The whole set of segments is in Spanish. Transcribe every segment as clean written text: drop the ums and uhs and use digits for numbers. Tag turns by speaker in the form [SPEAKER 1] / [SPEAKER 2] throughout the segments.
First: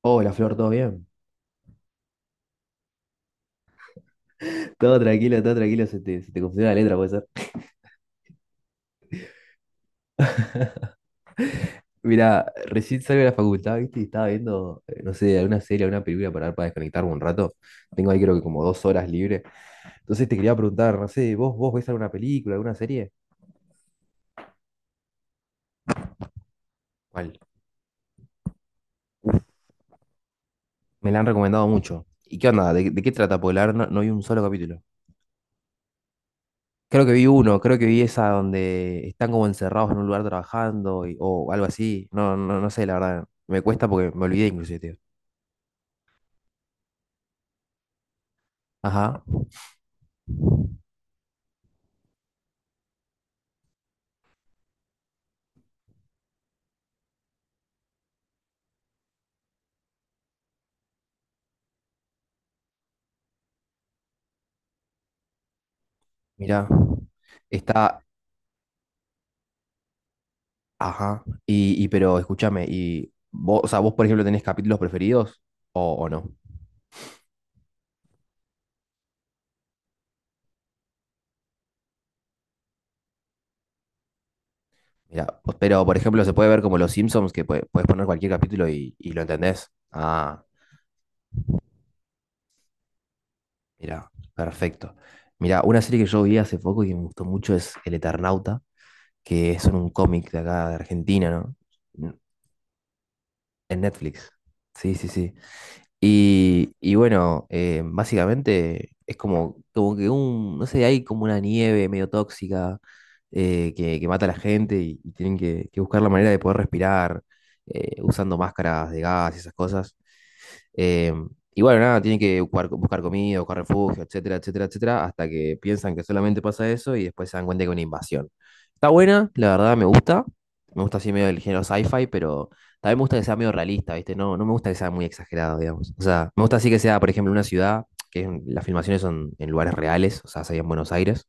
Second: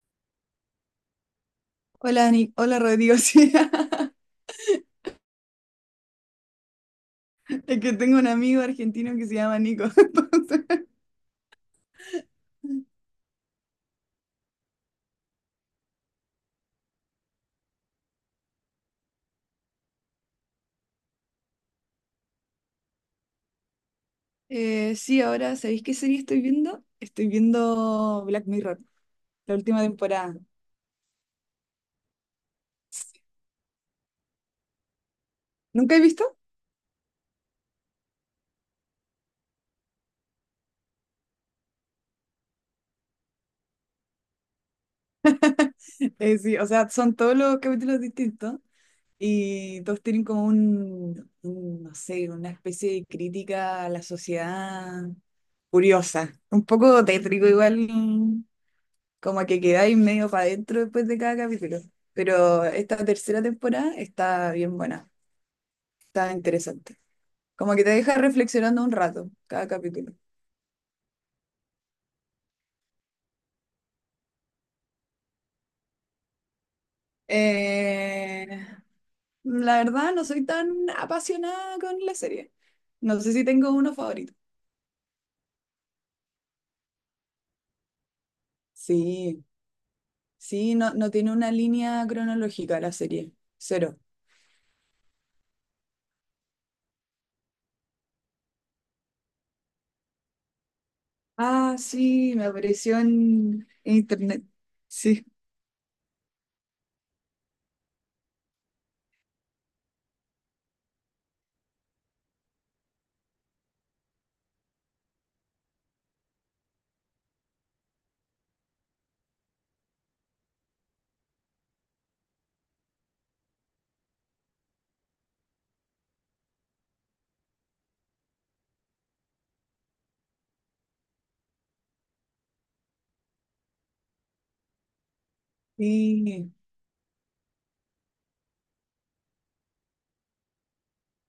[SPEAKER 1] Hola Flor, ¿todo bien?
[SPEAKER 2] Hola, hola Rodrigo. Sí,
[SPEAKER 1] Todo tranquilo, se te confundió la letra, puede ser.
[SPEAKER 2] es que tengo un amigo argentino que se llama Nico. Entonces,
[SPEAKER 1] Mirá, recién salgo de la facultad, ¿viste? Y estaba viendo, no sé, alguna serie, alguna película para ver, para desconectarme un rato. Tengo ahí creo que como dos horas libre. Entonces te quería preguntar, no sé, ¿vos ves alguna película, alguna serie?
[SPEAKER 2] sí, ahora, ¿sabéis qué serie estoy viendo? Estoy
[SPEAKER 1] ¿Cuál?
[SPEAKER 2] viendo Black Mirror, la última temporada.
[SPEAKER 1] Me la han recomendado mucho. ¿Y qué onda? ¿De qué trata? Porque la verdad no vi un solo capítulo.
[SPEAKER 2] ¿Nunca he visto?
[SPEAKER 1] Creo que vi uno, creo que vi esa donde están como encerrados en un lugar trabajando o algo así. No, no, no sé, la verdad. Me cuesta porque me olvidé inclusive, tío.
[SPEAKER 2] Sí, o sea, son todos los capítulos distintos
[SPEAKER 1] Ajá.
[SPEAKER 2] y todos tienen como un, no sé, una especie de crítica a la sociedad curiosa. Un poco tétrico igual, como que quedáis medio para adentro después de cada capítulo. Pero esta tercera temporada está bien buena, está
[SPEAKER 1] Mira,
[SPEAKER 2] interesante. Como que te
[SPEAKER 1] está,
[SPEAKER 2] deja reflexionando un rato cada capítulo.
[SPEAKER 1] ajá, pero escúchame, y vos, o sea, vos por ejemplo tenés capítulos preferidos o no.
[SPEAKER 2] Eh, la verdad, no soy tan apasionada con la serie. No sé si tengo uno favorito.
[SPEAKER 1] Mira, pues, pero por ejemplo se puede ver como los Simpsons que puedes poner cualquier capítulo y lo
[SPEAKER 2] Sí,
[SPEAKER 1] entendés. Ah,
[SPEAKER 2] sí, no, no tiene una línea cronológica la serie. Cero.
[SPEAKER 1] mira, perfecto. Mira, una serie que yo vi hace poco y que me gustó mucho es El Eternauta, que es un cómic de acá de Argentina,
[SPEAKER 2] Ah,
[SPEAKER 1] ¿no?
[SPEAKER 2] sí, me apareció en
[SPEAKER 1] En Netflix.
[SPEAKER 2] internet.
[SPEAKER 1] Sí, sí,
[SPEAKER 2] Sí,
[SPEAKER 1] sí. Bueno, básicamente es como, como que un, no sé, hay como una nieve medio tóxica que mata a la gente y tienen que buscar la manera de poder respirar usando máscaras de gas y esas cosas. Eh, y bueno, nada, tienen que buscar, buscar comida, buscar refugio, etcétera, etcétera, etcétera, hasta que piensan que solamente pasa eso y después se dan cuenta que es una invasión. Está buena, la verdad me gusta. Me gusta así medio el género sci-fi, pero también me gusta que sea medio realista, ¿viste? No, no me gusta que sea muy exagerado, digamos. O sea, me
[SPEAKER 2] sí.
[SPEAKER 1] gusta así que sea, por ejemplo, una ciudad, las filmaciones son en lugares reales, o sea, sería en Buenos Aires,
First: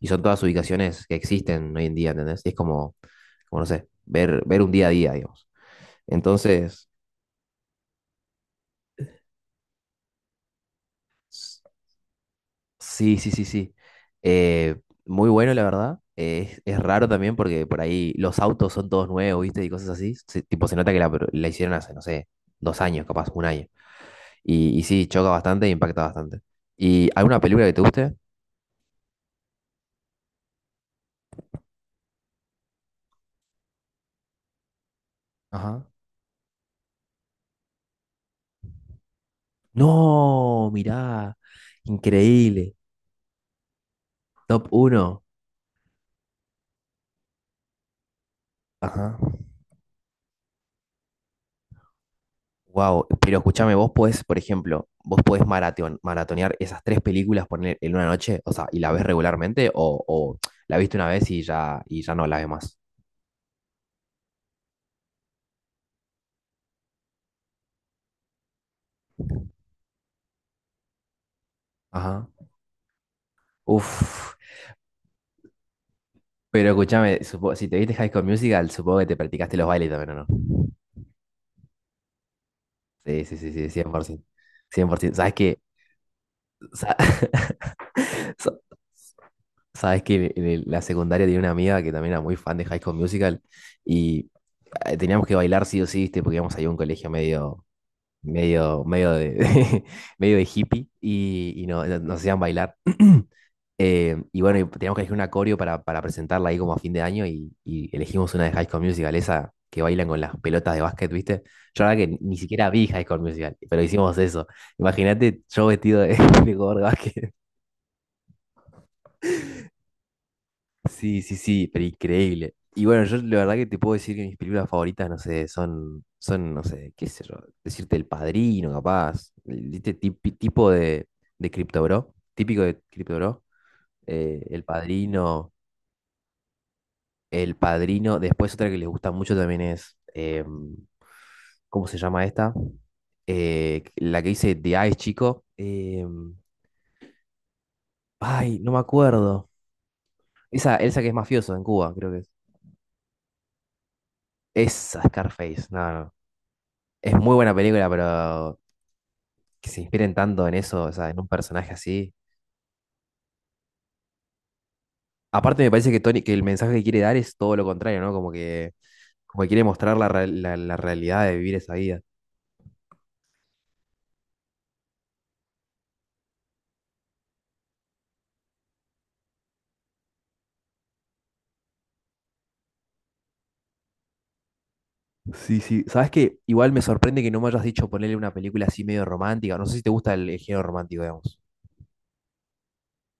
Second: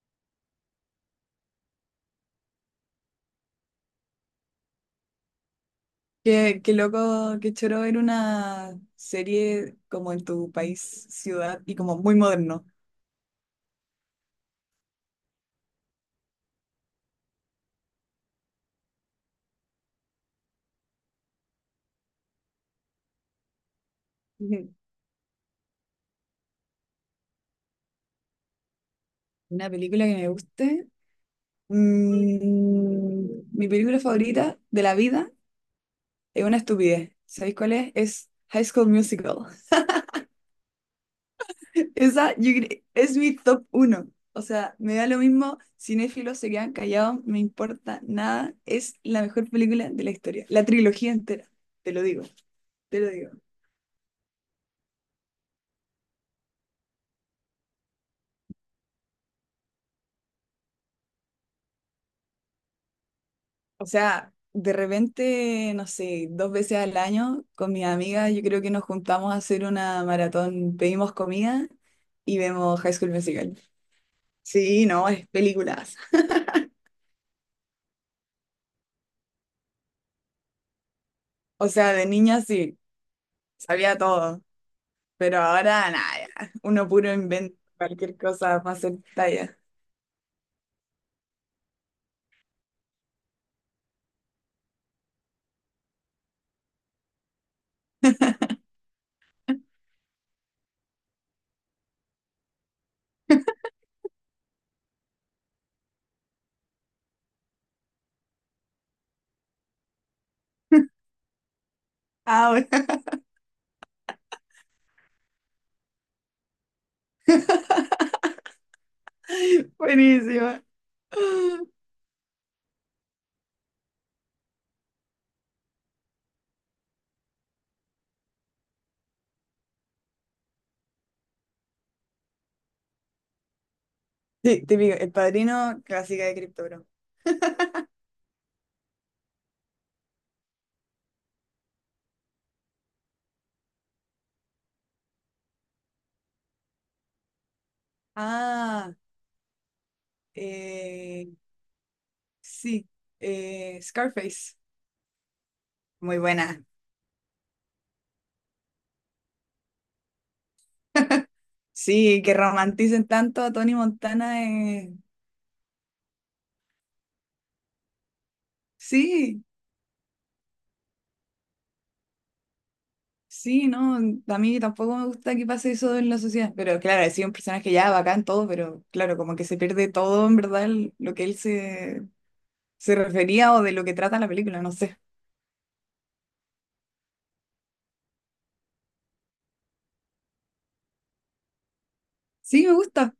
[SPEAKER 1] y son todas ubicaciones que existen hoy en día, ¿entendés? Y es como, como no sé, ver, ver un día a día, digamos.
[SPEAKER 2] Qué
[SPEAKER 1] Entonces,
[SPEAKER 2] loco, qué choro ver una serie como en tu país, ciudad y como muy moderno.
[SPEAKER 1] sí, sí, sí, sí. Eh, muy bueno, la verdad. Es raro también porque por ahí los autos son todos nuevos, ¿viste? Y cosas así. Tipo, se nota que la hicieron hace, no sé, dos años, capaz, un año.
[SPEAKER 2] Ujú.
[SPEAKER 1] Sí, choca bastante e impacta bastante. ¿Y alguna película que te guste?
[SPEAKER 2] Una película que me guste. Mi película favorita de la vida
[SPEAKER 1] Ajá.
[SPEAKER 2] es una estupidez. ¿Sabéis cuál es? Es High School Musical.
[SPEAKER 1] No, mirá.
[SPEAKER 2] Esa yo
[SPEAKER 1] Increíble.
[SPEAKER 2] es mi top uno. O
[SPEAKER 1] Top
[SPEAKER 2] sea, me da lo
[SPEAKER 1] uno.
[SPEAKER 2] mismo, cinéfilos se quedan callados, no me importa nada. Es
[SPEAKER 1] Ajá.
[SPEAKER 2] la mejor película de la historia. La trilogía entera, te lo digo, te
[SPEAKER 1] Wow,
[SPEAKER 2] lo digo.
[SPEAKER 1] pero escúchame, vos podés, por ejemplo, vos podés maratonear esas tres películas poner en una noche, o sea, y la ves regularmente, o la viste una vez y ya no la ves más.
[SPEAKER 2] O sea, de repente, no sé, dos veces al año con mis amigas, yo creo que nos juntamos a hacer una maratón, pedimos comida
[SPEAKER 1] Ajá.
[SPEAKER 2] y vemos High School Musical.
[SPEAKER 1] Uf,
[SPEAKER 2] Sí, no, es películas.
[SPEAKER 1] pero escúchame, si te viste High School Musical, supongo que te practicaste los bailes también, ¿o no?
[SPEAKER 2] O sea, de niña sí,
[SPEAKER 1] Sí, sí, sí, sí,
[SPEAKER 2] sabía
[SPEAKER 1] 100%.
[SPEAKER 2] todo,
[SPEAKER 1] 100%. ¿Sabes
[SPEAKER 2] pero
[SPEAKER 1] qué?
[SPEAKER 2] ahora nada, ya, uno
[SPEAKER 1] Sa-
[SPEAKER 2] puro inventa cualquier
[SPEAKER 1] sa-
[SPEAKER 2] cosa para hacer talla.
[SPEAKER 1] ¿Sabes que en la secundaria tenía una amiga que también era muy fan de High School Musical y teníamos que bailar sí o sí, ¿viste? Porque íbamos ahí a un colegio medio, medio, medio de, medio de hippie y, nos hacían bailar. Y bueno, y teníamos que elegir una coreo para presentarla ahí como a fin de año y elegimos una de High School Musical, esa que bailan con las pelotas de básquet, ¿viste? Yo la verdad que ni
[SPEAKER 2] Ahora,
[SPEAKER 1] siquiera vi High School Musical, pero hicimos eso. Imagínate yo vestido de, de jugador de básquet.
[SPEAKER 2] buenísima.
[SPEAKER 1] Sí, sí, sí, pero increíble. Y bueno, yo la verdad que te puedo decir que mis películas favoritas, no sé, no sé, qué sé yo, decirte El Padrino, capaz, tipo de Crypto Bro, típico de Crypto Bro, El
[SPEAKER 2] Sí, típico, el
[SPEAKER 1] Padrino,
[SPEAKER 2] padrino clásica de Crypto.
[SPEAKER 1] El Padrino, después otra que les gusta mucho también es, ¿cómo se llama esta? La que dice The Ice Chico, ay, no me
[SPEAKER 2] Ah,
[SPEAKER 1] acuerdo, esa que es
[SPEAKER 2] eh,
[SPEAKER 1] mafioso en Cuba, creo que es,
[SPEAKER 2] Sí, Scarface.
[SPEAKER 1] esa Scarface, no, no.
[SPEAKER 2] Muy buena.
[SPEAKER 1] Es muy buena película, pero que se inspiren tanto en eso, o sea, en un personaje así.
[SPEAKER 2] Sí, que romanticen tanto a Tony Montana.
[SPEAKER 1] Aparte me parece que Tony, que el mensaje que quiere dar es todo lo contrario, ¿no? Como
[SPEAKER 2] Sí,
[SPEAKER 1] que quiere mostrar la realidad de vivir esa vida.
[SPEAKER 2] sí, no. A mí tampoco me gusta que pase eso en la sociedad. Pero claro, ha sido un personaje ya bacán todo, pero claro, como que se pierde todo en verdad lo que él se, se refería o de lo que trata la película, no sé.
[SPEAKER 1] Sí, sí. ¿Sabes qué? Igual me sorprende que no me hayas dicho ponerle una película así medio romántica. No sé si te gusta el género romántico, digamos.
[SPEAKER 2] Sí, me gusta.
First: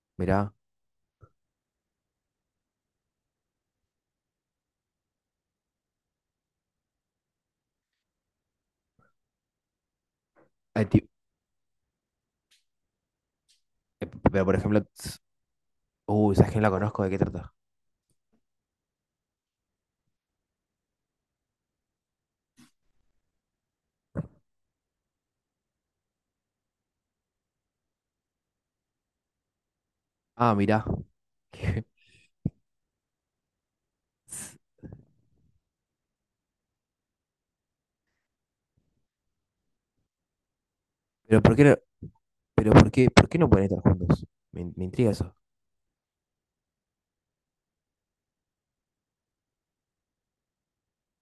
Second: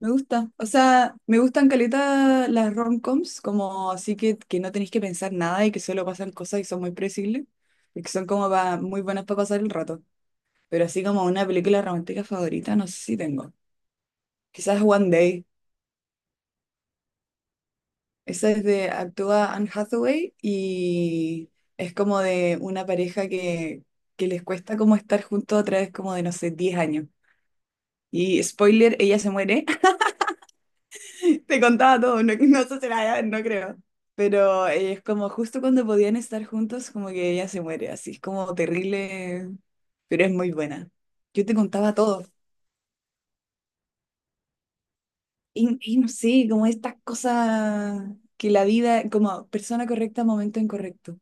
[SPEAKER 2] Me gusta,
[SPEAKER 1] Mirá.
[SPEAKER 2] o sea, me gustan caleta las romcoms, como así que no tenéis que pensar nada y que solo pasan cosas y son muy predecibles, y que son como muy buenas para pasar el rato.
[SPEAKER 1] Ay,
[SPEAKER 2] Pero así
[SPEAKER 1] ti-
[SPEAKER 2] como una película romántica favorita, no sé si tengo.
[SPEAKER 1] eh, Pero por ejemplo,
[SPEAKER 2] Quizás One
[SPEAKER 1] tss,
[SPEAKER 2] Day.
[SPEAKER 1] uy, ¿sabes que no la conozco? ¿De qué trata?
[SPEAKER 2] Esa es de, actúa Anne Hathaway y es como de una pareja que les cuesta como estar juntos a través como de, no sé, 10 años. Y spoiler, ella se muere.
[SPEAKER 1] Ah, mirá.
[SPEAKER 2] Te contaba todo, no, no sé si no creo.
[SPEAKER 1] Tss,
[SPEAKER 2] Pero es como justo cuando podían estar juntos, como que ella se muere, así es como terrible, pero es muy buena.
[SPEAKER 1] pero
[SPEAKER 2] Yo te
[SPEAKER 1] ¿por qué no,
[SPEAKER 2] contaba todo.
[SPEAKER 1] ¿pero por qué no pueden estar juntos? Me intriga eso.
[SPEAKER 2] Y no sé, como estas cosas que la vida, como persona correcta, momento incorrecto.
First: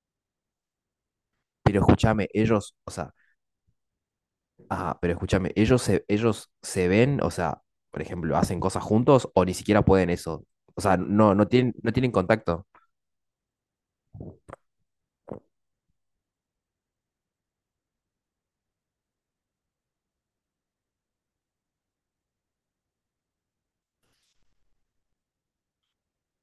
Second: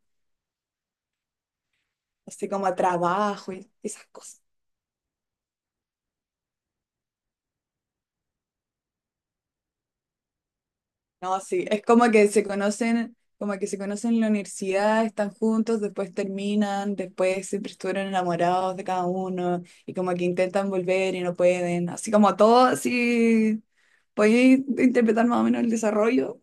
[SPEAKER 1] Pero escúchame,
[SPEAKER 2] Así como
[SPEAKER 1] ellos,
[SPEAKER 2] a
[SPEAKER 1] o sea,
[SPEAKER 2] trabajo y esas cosas.
[SPEAKER 1] ah, pero escúchame, ellos se ven, o sea, por ejemplo, hacen cosas juntos o ni siquiera pueden eso. O sea, no,
[SPEAKER 2] No, sí, es
[SPEAKER 1] no tienen
[SPEAKER 2] como que se
[SPEAKER 1] contacto.
[SPEAKER 2] conocen, como que se conocen en la universidad, están juntos, después terminan, después siempre estuvieron enamorados de cada uno y como que intentan volver y no pueden, así como todo, así, podéis interpretar más o menos el desarrollo,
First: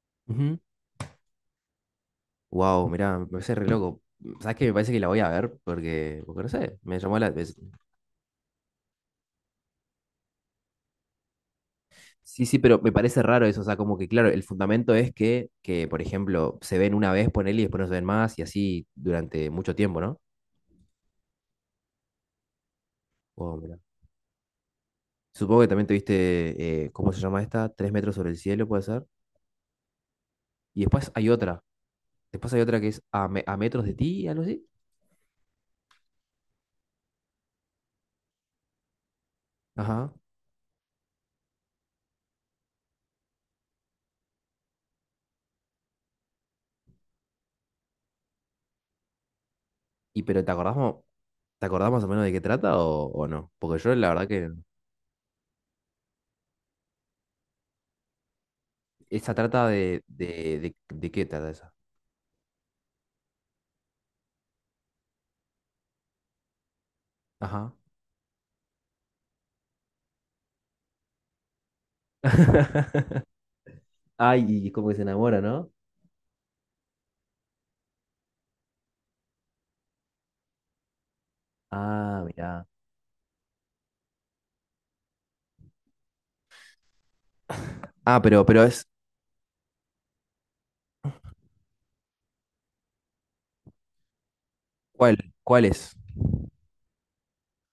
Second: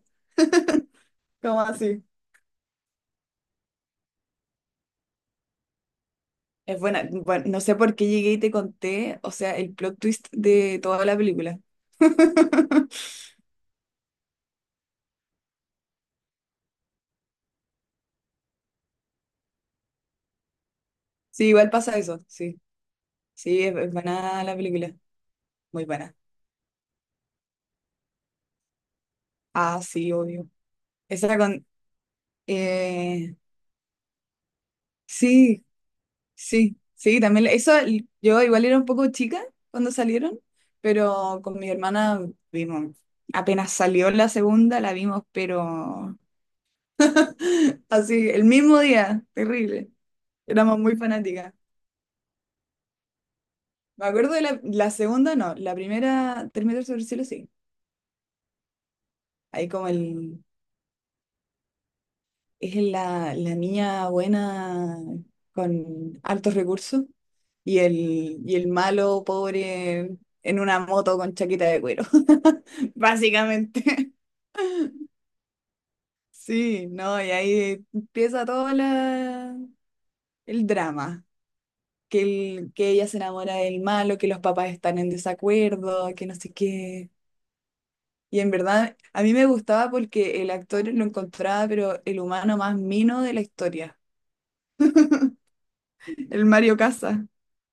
[SPEAKER 2] como así.
[SPEAKER 1] Wow, mirá, me parece re loco. ¿Sabes qué? Me parece que la voy a ver porque, porque no sé,
[SPEAKER 2] Es
[SPEAKER 1] me
[SPEAKER 2] buena,
[SPEAKER 1] llamó
[SPEAKER 2] bueno, no sé por qué llegué y te conté, o sea, el plot twist de toda la película.
[SPEAKER 1] sí, sí, pero me parece raro eso. O sea, como que, claro, el fundamento es que por ejemplo, se ven una vez, ponele, y después no se ven más y así durante mucho tiempo, ¿no?
[SPEAKER 2] Sí, igual pasa eso, sí,
[SPEAKER 1] Wow,
[SPEAKER 2] sí,
[SPEAKER 1] mirá.
[SPEAKER 2] es buena la película,
[SPEAKER 1] Supongo que
[SPEAKER 2] muy
[SPEAKER 1] también
[SPEAKER 2] buena.
[SPEAKER 1] tuviste, ¿cómo se llama esta? Tres metros sobre el cielo, puede ser.
[SPEAKER 2] Ah, sí, obvio.
[SPEAKER 1] Y después hay
[SPEAKER 2] Esa
[SPEAKER 1] otra.
[SPEAKER 2] con...
[SPEAKER 1] Después hay otra que es
[SPEAKER 2] eh,
[SPEAKER 1] a metros de ti, algo así.
[SPEAKER 2] Sí, sí, sí, también eso, yo igual era un poco chica cuando
[SPEAKER 1] Ajá.
[SPEAKER 2] salieron, pero con mi hermana vimos, apenas salió la segunda, la vimos, pero así, el mismo día, terrible,
[SPEAKER 1] Y pero ¿te acordás,
[SPEAKER 2] éramos muy
[SPEAKER 1] mo-
[SPEAKER 2] fanáticas.
[SPEAKER 1] Te acordás más o menos de qué trata o no? Porque yo
[SPEAKER 2] Me
[SPEAKER 1] la verdad
[SPEAKER 2] acuerdo de
[SPEAKER 1] que
[SPEAKER 2] la, la segunda, no, la primera, Tres metros sobre el cielo, sí,
[SPEAKER 1] esa trata
[SPEAKER 2] ahí como el,
[SPEAKER 1] de qué trata esa.
[SPEAKER 2] es la, la niña buena con altos recursos
[SPEAKER 1] Ajá.
[SPEAKER 2] y el malo pobre en una moto con chaqueta de cuero, básicamente.
[SPEAKER 1] Ay, y es como que se enamora, ¿no?
[SPEAKER 2] Sí, no, y ahí empieza todo la, el drama, que,
[SPEAKER 1] Ah, mirá.
[SPEAKER 2] que ella se enamora del malo, que los papás están en desacuerdo, que no sé qué.
[SPEAKER 1] Ah,
[SPEAKER 2] Y
[SPEAKER 1] pero,
[SPEAKER 2] en
[SPEAKER 1] pero es,
[SPEAKER 2] verdad, a mí me gustaba porque el actor lo encontraba, pero el humano más mino de la historia,
[SPEAKER 1] ¿Cuál? ¿Cuál es?
[SPEAKER 2] el Mario Casas.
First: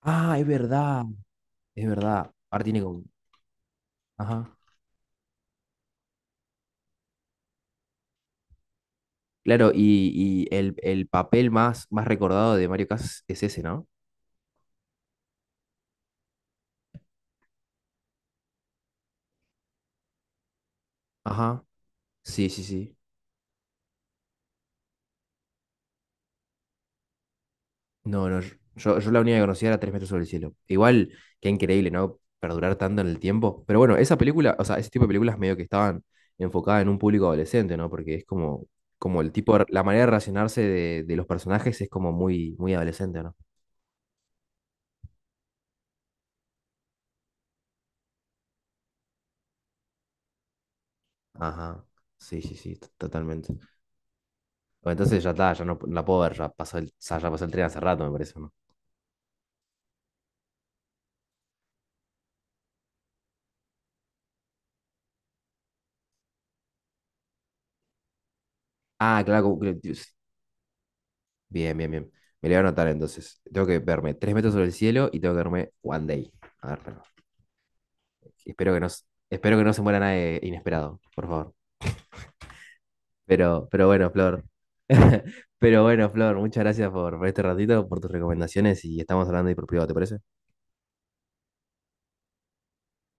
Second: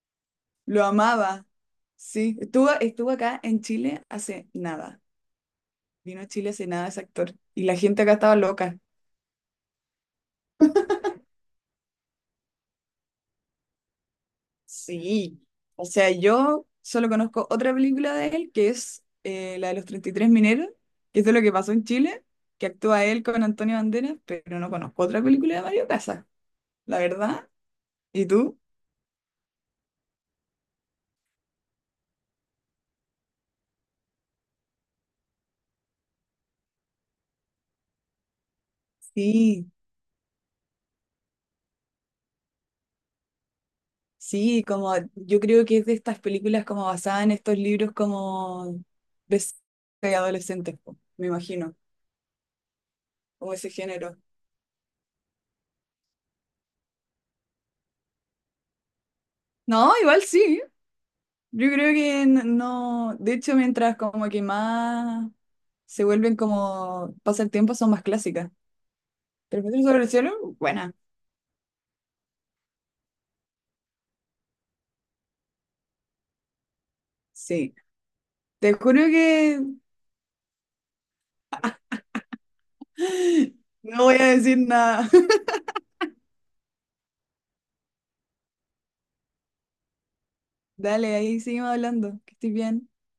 [SPEAKER 1] Ah, es
[SPEAKER 2] Lo
[SPEAKER 1] verdad,
[SPEAKER 2] amaba.
[SPEAKER 1] es verdad.
[SPEAKER 2] Sí,
[SPEAKER 1] Ahora
[SPEAKER 2] estuvo,
[SPEAKER 1] tiene como...
[SPEAKER 2] estuvo acá en Chile hace
[SPEAKER 1] Ajá.
[SPEAKER 2] nada. Vino a Chile hace nada ese actor. Y la gente acá estaba loca.
[SPEAKER 1] Claro, y el papel más recordado de Mario Casas es ese, ¿no?
[SPEAKER 2] Sí. O sea, yo solo conozco otra película de él, que es la de los 33 mineros, que es de lo que
[SPEAKER 1] Ajá.
[SPEAKER 2] pasó en Chile,
[SPEAKER 1] Sí, sí,
[SPEAKER 2] que
[SPEAKER 1] sí.
[SPEAKER 2] actúa él con Antonio Banderas, pero no conozco otra película de Mario Casas, la verdad. ¿Y
[SPEAKER 1] No, no, yo,
[SPEAKER 2] tú?
[SPEAKER 1] yo- Yo la única que conocía era Tres metros sobre el cielo. Igual, qué increíble, ¿no? Perdurar tanto en el tiempo. Pero bueno, esa película, o sea, ese tipo de películas medio que estaban enfocadas en un público adolescente, ¿no? Porque es como, como el tipo,
[SPEAKER 2] Sí,
[SPEAKER 1] la manera de relacionarse de los personajes es como muy adolescente, ¿no?
[SPEAKER 2] sí, como yo creo que es de estas películas como basadas en estos libros como de adolescentes, po, me imagino.
[SPEAKER 1] Ajá. Sí, sí, sí,
[SPEAKER 2] Como
[SPEAKER 1] totalmente.
[SPEAKER 2] ese género.
[SPEAKER 1] Bueno, entonces ya está, no la puedo ver, ya pasó el, ya pasó el tren hace rato, me parece, ¿no?
[SPEAKER 2] No, igual sí. Yo creo que no. De hecho, mientras como que más se vuelven como pasa el tiempo, son más clásicas. Pero Metro sobre el
[SPEAKER 1] Dios.
[SPEAKER 2] cielo, buena.
[SPEAKER 1] Bien, bien, bien. Me lo voy a anotar entonces. Tengo que verme Tres metros sobre el cielo y tengo que verme One Day. A ver,
[SPEAKER 2] Sí. Te
[SPEAKER 1] Espero que no,
[SPEAKER 2] juro
[SPEAKER 1] s- espero
[SPEAKER 2] que
[SPEAKER 1] que no se muera nadie inesperado, por favor. Pero
[SPEAKER 2] no
[SPEAKER 1] bueno,
[SPEAKER 2] voy a
[SPEAKER 1] Flor.
[SPEAKER 2] decir nada.
[SPEAKER 1] Pero bueno, Flor, muchas gracias por este ratito, por tus recomendaciones y estamos hablando ahí por privado, ¿te parece?
[SPEAKER 2] Dale, ahí seguimos hablando. Que estés bien.